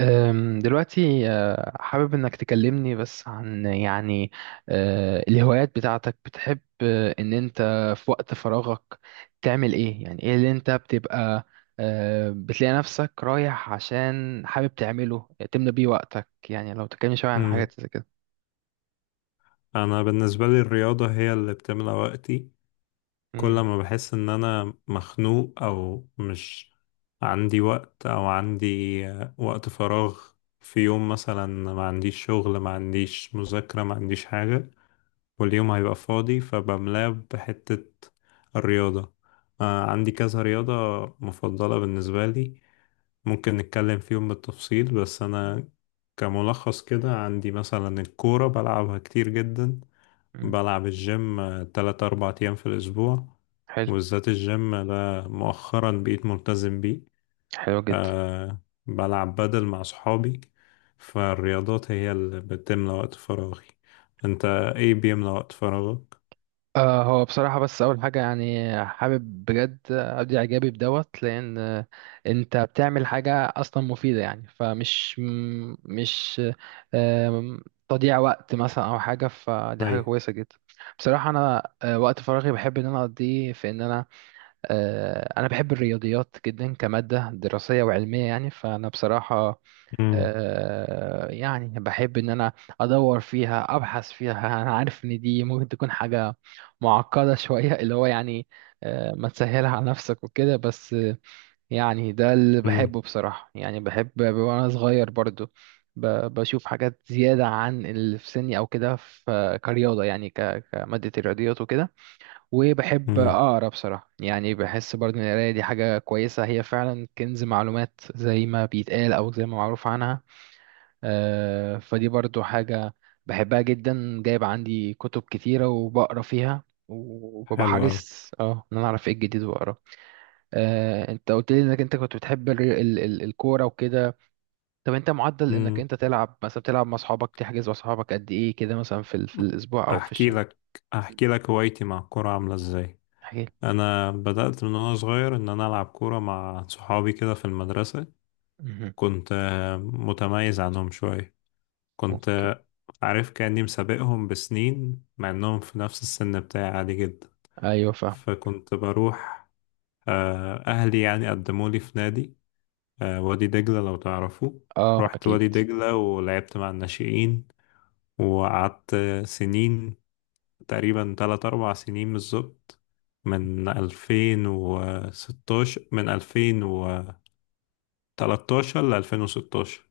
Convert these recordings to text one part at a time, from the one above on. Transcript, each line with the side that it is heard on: right: دلوقتي، حابب إنك تكلمني بس عن يعني، الهوايات بتاعتك بتحب، إن أنت في وقت فراغك تعمل إيه، يعني إيه اللي أنت بتبقى، بتلاقي نفسك رايح عشان حابب تعمله تملى بيه وقتك، يعني لو تكلمني شوية عن
left: امم
right: حاجات زي كده.
left: انا بالنسبه لي الرياضه هي اللي بتملى وقتي. كل
right: مم.
left: ما بحس ان انا مخنوق او مش عندي وقت او عندي وقت فراغ في يوم مثلا، ما عنديش شغل، ما عنديش مذاكره، ما عنديش حاجه، واليوم هيبقى فاضي فبملاه بحته الرياضه. عندي كذا رياضه مفضله بالنسبه لي، ممكن نتكلم فيهم بالتفصيل، بس انا كملخص كده عندي مثلا الكوره بلعبها كتير جدا.
right: مم.
left: بلعب الجيم تلات أربع أيام في الأسبوع،
right: حلو.
left: وبالذات الجيم ده مؤخرا بقيت ملتزم بيه.
right: حلو جدا.
left: أه بلعب بدل مع صحابي. فالرياضات هي اللي بتملى وقت فراغي. أنت إيه بيملى وقت فراغك؟
right: هو بصراحة بس أول حاجة، يعني حابب بجد أبدي إعجابي بدوت، لأن، أنت بتعمل حاجة أصلا مفيدة يعني، فمش مش آم، تضييع وقت مثلا أو حاجة، فدي حاجة
left: أيوة.
right: كويسة جدا بصراحة. أنا، وقت فراغي بحب إن أنا أقضيه في إن أنا بحب الرياضيات جدا كمادة دراسية وعلمية يعني، فأنا بصراحة
left: مم.
right: آه، يعني بحب ان انا ادور فيها، ابحث فيها انا عارف ان دي ممكن تكون حاجة معقدة شوية اللي هو يعني، ما تسهلها على نفسك وكده، بس، يعني ده اللي
left: مم.
right: بحبه بصراحة. يعني بحب وانا صغير برضو ب- بشوف حاجات زيادة عن اللي في سني او كده، في كرياضة يعني كمادة الرياضيات وكده. وبحب
left: مم.
right: اقرا بصراحة، يعني بحس برضو ان القراية دي حاجة كويسة، هي فعلا كنز معلومات زي ما بيتقال او زي ما معروف عنها. فدي برضو حاجة بحبها جدا، جايب عندي كتب كتيرة وبقرا فيها، وببقى
left: حلو أوي.
right: حريص اه ان انا اعرف ايه الجديد واقراه. انت قلت لي انك انت كنت بتحب ال ال ال الكورة وكده. طب انت معدل انك
left: مم.
right: انت تلعب، مثلا بتلعب مع اصحابك، تحجز مع اصحابك قد ايه كده مثلا في الاسبوع او في
left: أحكي
right: الشهر؟
left: لك أحكي لك هوايتي مع الكورة عاملة إزاي.
right: احكي
left: أنا بدأت من وأنا صغير إن أنا ألعب كورة مع صحابي كده في المدرسة.
right: لي.
left: كنت متميز عنهم شوية، كنت
right: اوكي.
left: عارف كأني مسابقهم بسنين مع انهم في نفس السن بتاعي عادي جدا.
right: ايوه فاهم.
left: فكنت بروح آه، اهلي يعني قدمولي في نادي، وادي دجلة لو تعرفوا.
right: اه
left: رحت
right: اكيد.
left: وادي دجلة ولعبت مع الناشئين، وقعدت سنين، تقريبا تلات أربع سنين بالظبط، من 2016، من 2013 ل 2016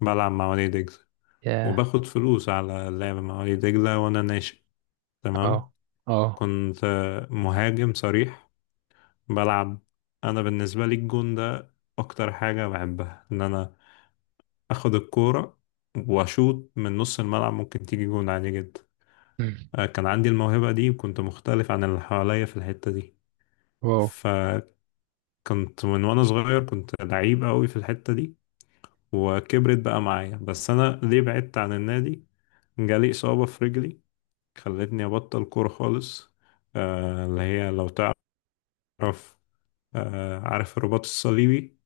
left: بلعب مع وادي دجلة،
right: ياه.
left: وباخد فلوس على اللعب مع وليد دجلة وأنا ناشئ. تمام.
right: اه اه.
left: كنت مهاجم صريح، بلعب. أنا بالنسبة لي الجون ده أكتر حاجة بحبها، إن أنا أخد الكورة وأشوط من نص الملعب ممكن تيجي جون عادي جدا.
right: مم.
left: كان عندي الموهبة دي وكنت مختلف عن اللي حواليا في الحتة دي.
right: واو.
left: فكنت من وأنا صغير كنت لعيب قوي في الحتة دي، وكبرت بقى معايا. بس أنا ليه بعدت عن النادي؟ جالي إصابة في رجلي خلتني أبطل كورة خالص. اللي هي لو تعرف، عارف الرباط الصليبي؟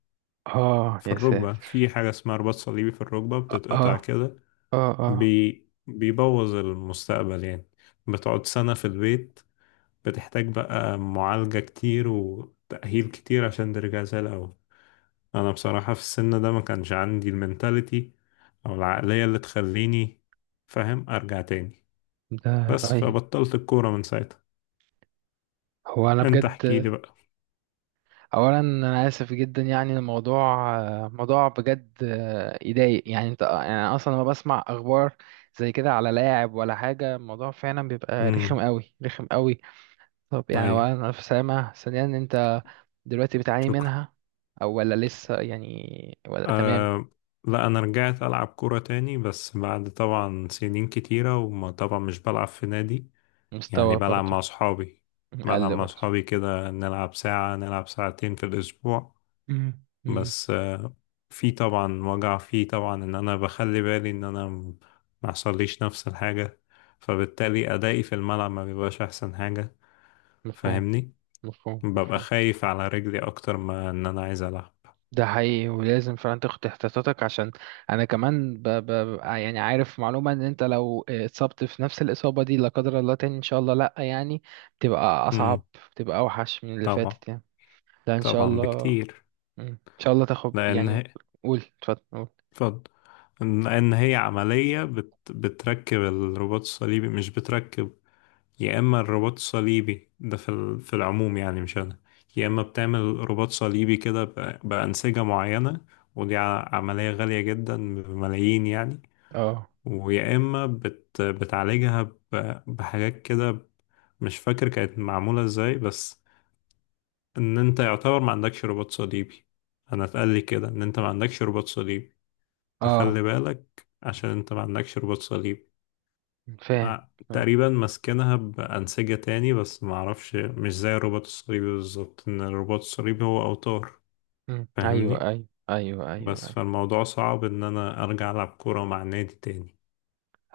right: اه
left: في
right: يا
left: الركبة،
right: ساتر.
left: في حاجة اسمها رباط صليبي في الركبة
right: اه
left: بتتقطع
right: اه
left: كده،
right: اه.
left: بيبوظ المستقبل يعني. بتقعد سنة في البيت، بتحتاج بقى معالجة كتير وتأهيل كتير عشان ترجع زي الأول. أنا بصراحة في السن ده ما كانش عندي المنتاليتي أو العقلية اللي تخليني فاهم أرجع تاني،
right: ده.
left: بس
right: ايوه.
left: فبطلت الكورة من ساعتها.
right: هو انا
left: أنت
right: بجد،
left: احكيلي.
right: اولا انا اسف جدا، يعني الموضوع موضوع بجد يضايق، يعني انت يعني، أنا اصلا لما بسمع اخبار زي كده على لاعب ولا حاجه، الموضوع فعلا بيبقى
left: بقى.
right: رخم قوي. رخم قوي. طب يعني
left: ايوه.
right: اولا الف سلامه، ثانيا انت دلوقتي بتعاني
left: شكرا.
right: منها او ولا لسه، يعني ولا تمام؟
left: أه. لا، انا رجعت العب كوره تاني بس بعد طبعا سنين كتيره، وما طبعا مش بلعب في نادي، يعني
right: مستوى
left: بلعب
right: برضو.
left: مع اصحابي. بلعب
right: قل
left: مع
right: برضو.
left: اصحابي كده، نلعب ساعه، نلعب ساعتين في الاسبوع.
right: مم. مم.
left: بس في طبعا وجع، فيه طبعا ان انا بخلي بالي ان انا ما يحصليش نفس الحاجه، فبالتالي ادائي في الملعب ما بيبقاش احسن حاجه.
right: مفهوم.
left: فاهمني،
right: مفهوم.
left: ببقى
right: مفهوم.
left: خايف على رجلي اكتر ما ان انا عايز العب.
right: ده حقيقي، ولازم فعلا تاخد احتياطاتك، عشان انا كمان يعني عارف معلومة ان انت لو اتصبت في نفس الإصابة دي لا قدر الله تاني ان شاء الله لا، يعني بتبقى
left: امم.
right: اصعب، بتبقى اوحش من اللي
left: طبعا.
right: فاتت يعني. لا ان شاء
left: طبعا
right: الله.
left: بكتير.
right: مم. ان شاء الله تاخد
left: لأن هي
right: يعني. قول اتفضل. قول.
left: اتفضل. لأن هي عملية بتركب الرباط الصليبي، مش بتركب. يا إما الرباط الصليبي ده في العموم يعني، مش أنا، يا إما بتعمل رباط صليبي كده بأنسجة معينة، ودي عملية غالية جدا، بملايين يعني.
right: اه
left: ويا إما بتعالجها بحاجات كده، مش فاكر كانت معمولة ازاي، بس ان انت يعتبر ما عندكش رباط صليبي. انا اتقال لي كده، ان انت ما عندكش رباط صليبي،
right: اه
left: تخلي بالك عشان انت ما عندكش رباط صليب.
right: فاهم.
left: ع-
right: فاهم.
left: تقريبا ماسكينها بأنسجة تاني، بس ما اعرفش، مش زي الرباط الصليبي بالظبط، ان الرباط الصليبي هو اوتار.
right: مم. ايوه
left: فاهمني،
right: ايوه ايوه ايوه
left: بس
right: ايوه.
left: فالموضوع صعب ان انا ارجع العب كورة مع نادي تاني.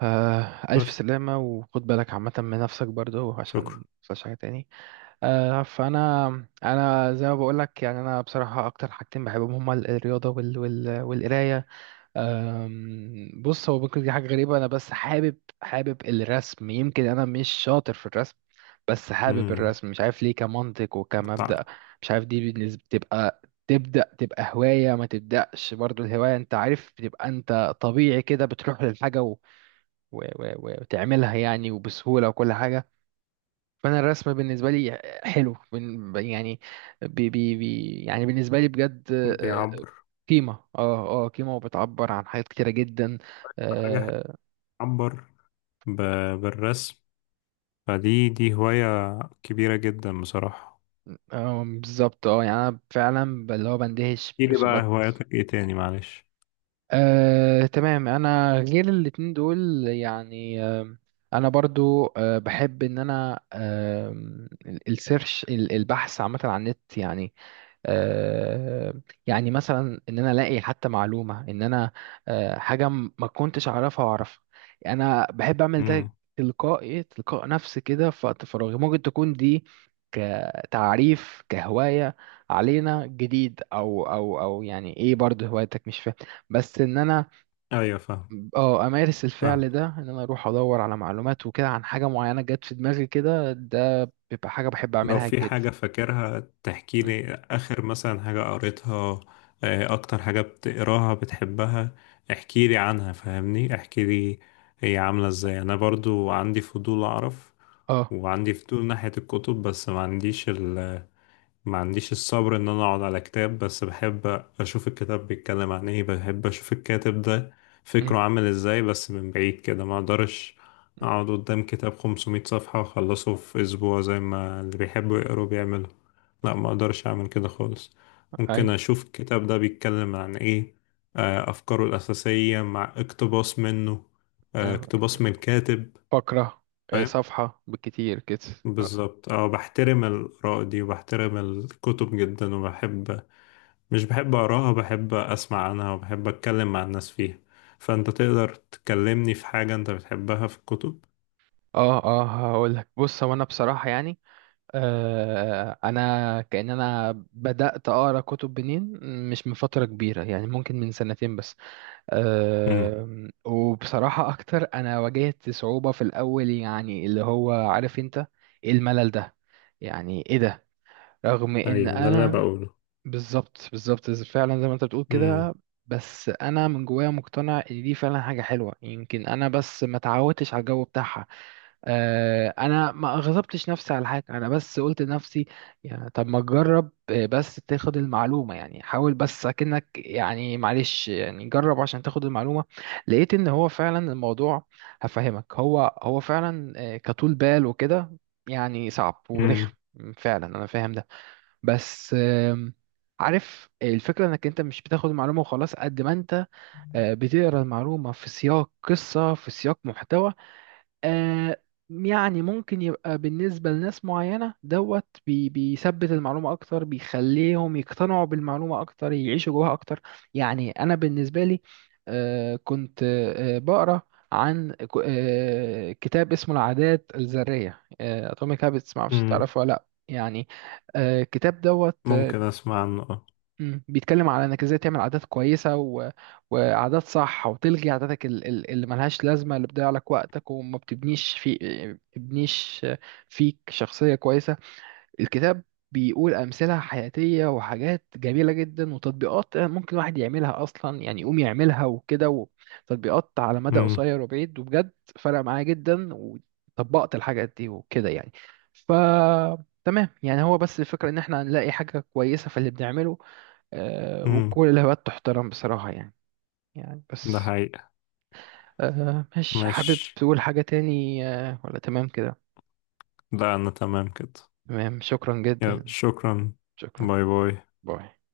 right: ألف
left: بس.
right: سلامة، وخد بالك عامة من نفسك برضه
left: شكرا.
right: عشان متحصلش حاجة تاني. فانا زي ما بقول لك، يعني انا بصراحه اكتر حاجتين بحبهم هما الرياضه وال وال والقرايه بص هو ممكن دي حاجه غريبه، انا بس حابب الرسم، يمكن انا مش شاطر في الرسم بس حابب
left: امم.
right: الرسم، مش عارف ليه، كمنطق وكمبدأ.
left: بتاع
right: مش عارف دي بالنسبه تبقى، تبدأ تبقى هواية ما تبدأش برضو. الهواية انت عارف بتبقى، انت طبيعي كده بتروح للحاجة و... و... و... وتعملها، يعني وبسهولة وكل حاجة. فانا الرسم بالنسبه لي حلو، يعني، بي بي بي يعني بالنسبه لي بجد آه،
left: بيعبر
right: قيمه اه اه قيمه، وبتعبر عن حاجات كتيره جدا،
left: حاجة
right: اه.
left: بتعبر بالرسم. فدي هواية كبيرة جدا بصراحة.
right: بالظبط، اه يعني انا فعلا اللي هو بندهش
left: ايه دي بقى
right: برسومات.
left: هواياتك؟ ايه تاني؟ معلش.
right: تمام، انا غير الاتنين دول يعني. انا برضو بحب ان انا، السيرش، البحث عامه على النت يعني. آه، يعني مثلا ان انا الاقي حتى معلومه ان انا، حاجه ما كنتش اعرفها واعرفها، انا بحب اعمل ده
left: امم.
right: تلقاء نفسي كده في وقت فراغي. ممكن تكون دي كتعريف كهوايه، علينا جديد او يعني ايه برضه هوايتك، مش فاهم بس ان انا
left: ايوه، فاهم،
right: اه امارس
left: فاهم.
right: الفعل ده، ان انا اروح ادور على معلومات وكده عن حاجه معينه جت في دماغي كده. ده بيبقى حاجه بحب
left: لو
right: اعملها
left: في
right: جدا.
left: حاجة فاكرها تحكي
right: م.
left: لي، آخر مثلا حاجة قريتها، أكتر حاجة بتقراها بتحبها، احكي لي عنها، فاهمني، احكي لي هي عاملة ازاي. أنا برضو عندي فضول أعرف،
right: اه.
left: وعندي فضول ناحية الكتب، بس ما عنديش الصبر ان انا اقعد على كتاب، بس بحب اشوف الكتاب بيتكلم عن ايه، بحب اشوف الكاتب ده
right: م.
left: فكره عامل ازاي، بس من بعيد كده، ما اقدرش اقعد قدام كتاب 500 صفحة واخلصه في اسبوع زي ما اللي بيحبوا يقروا بيعملوا. لا، ما اقدرش اعمل كده خالص. ممكن
right: ايوه.
left: اشوف الكتاب ده بيتكلم عن ايه، افكاره الاساسية مع اقتباس منه،
right: آه،
left: اقتباس من الكاتب.
right: فقرة،
left: فاهم.
right: صفحة بالكتير كده مثلا.
left: بالظبط، بحترم الآراء دي، وبحترم الكتب جدا، وبحب، مش بحب أقراها، بحب أسمع عنها، وبحب أتكلم مع الناس فيها. فأنت تقدر تكلمني في حاجة أنت بتحبها في الكتب.
right: اه اه، هقول لك، بص هو انا بصراحة يعني، انا كأن انا بدأت اقرا كتب منين؟ مش من فترة كبيرة يعني، ممكن من 2 سنتين بس.
left: امم.
right: وبصراحة اكتر، انا واجهت صعوبة في الاول، يعني اللي هو عارف انت إيه الملل ده، يعني ايه ده، رغم ان
left: أيوة، ده اللي أنا
right: انا
left: بقوله.
right: بالظبط بالظبط، فعلا زي ما انت بتقول
left: امم،
right: كده. بس انا من جوايا مقتنع ان دي فعلا حاجه حلوه، يمكن انا بس ما اتعودتش على الجو بتاعها. انا ما غضبتش نفسي على حاجه، انا بس قلت لنفسي يعني طب ما تجرب، بس تاخد المعلومه يعني، حاول بس اكنك يعني، معلش يعني جرب عشان تاخد المعلومه. لقيت ان هو فعلا الموضوع، هفهمك، هو فعلا، كطول بال وكده يعني صعب ورخم،
left: امم،
right: فعلا انا فاهم ده. بس، عارف الفكرة، انك انت مش بتاخد المعلومة وخلاص قد ما انت، بتقرا المعلومة في سياق قصة، في سياق محتوى. آه، يعني ممكن يبقى بالنسبة لناس معينة دوت بيثبت المعلومة أكتر، بيخليهم يقتنعوا بالمعلومة أكتر، يعيشوا جواها أكتر. يعني أنا بالنسبة لي، كنت بقرأ عن كتاب اسمه العادات الذرية، أتوميك هابتس، معرفش
left: امم.
right: تعرفه ولا لأ يعني. الكتاب دوت.
left: ممكن أسمع عنه، أه.
right: مم. بيتكلم على انك ازاي تعمل عادات كويسه وعادات صح، وتلغي عاداتك اللي ملهاش لازمه، اللي بتضيع لك وقتك، وما بتبنيش في، بتبنيش فيك شخصيه كويسه. الكتاب بيقول امثله حياتيه، وحاجات جميله جدا، وتطبيقات ممكن الواحد يعملها اصلا يعني، يقوم يعملها وكده. وتطبيقات على مدى
left: امم،
right: قصير وبعيد، وبجد فرق معايا جدا، وطبقت الحاجات دي وكده يعني. ف تمام يعني، هو بس الفكرة ان احنا نلاقي حاجة كويسة في اللي بنعمله.
left: امم.
right: وكل الهوايات تحترم بصراحة يعني. يعني
left: ده
right: بس
left: حقيقة.
right: آه، مش حابب
left: ماشي.
right: تقول حاجة تاني، ولا تمام كده؟
left: لا، أنا تمام كده.
right: تمام، شكرا
left: يلا،
right: جدا.
left: شكرا.
right: شكرا.
left: باي باي.
right: باي.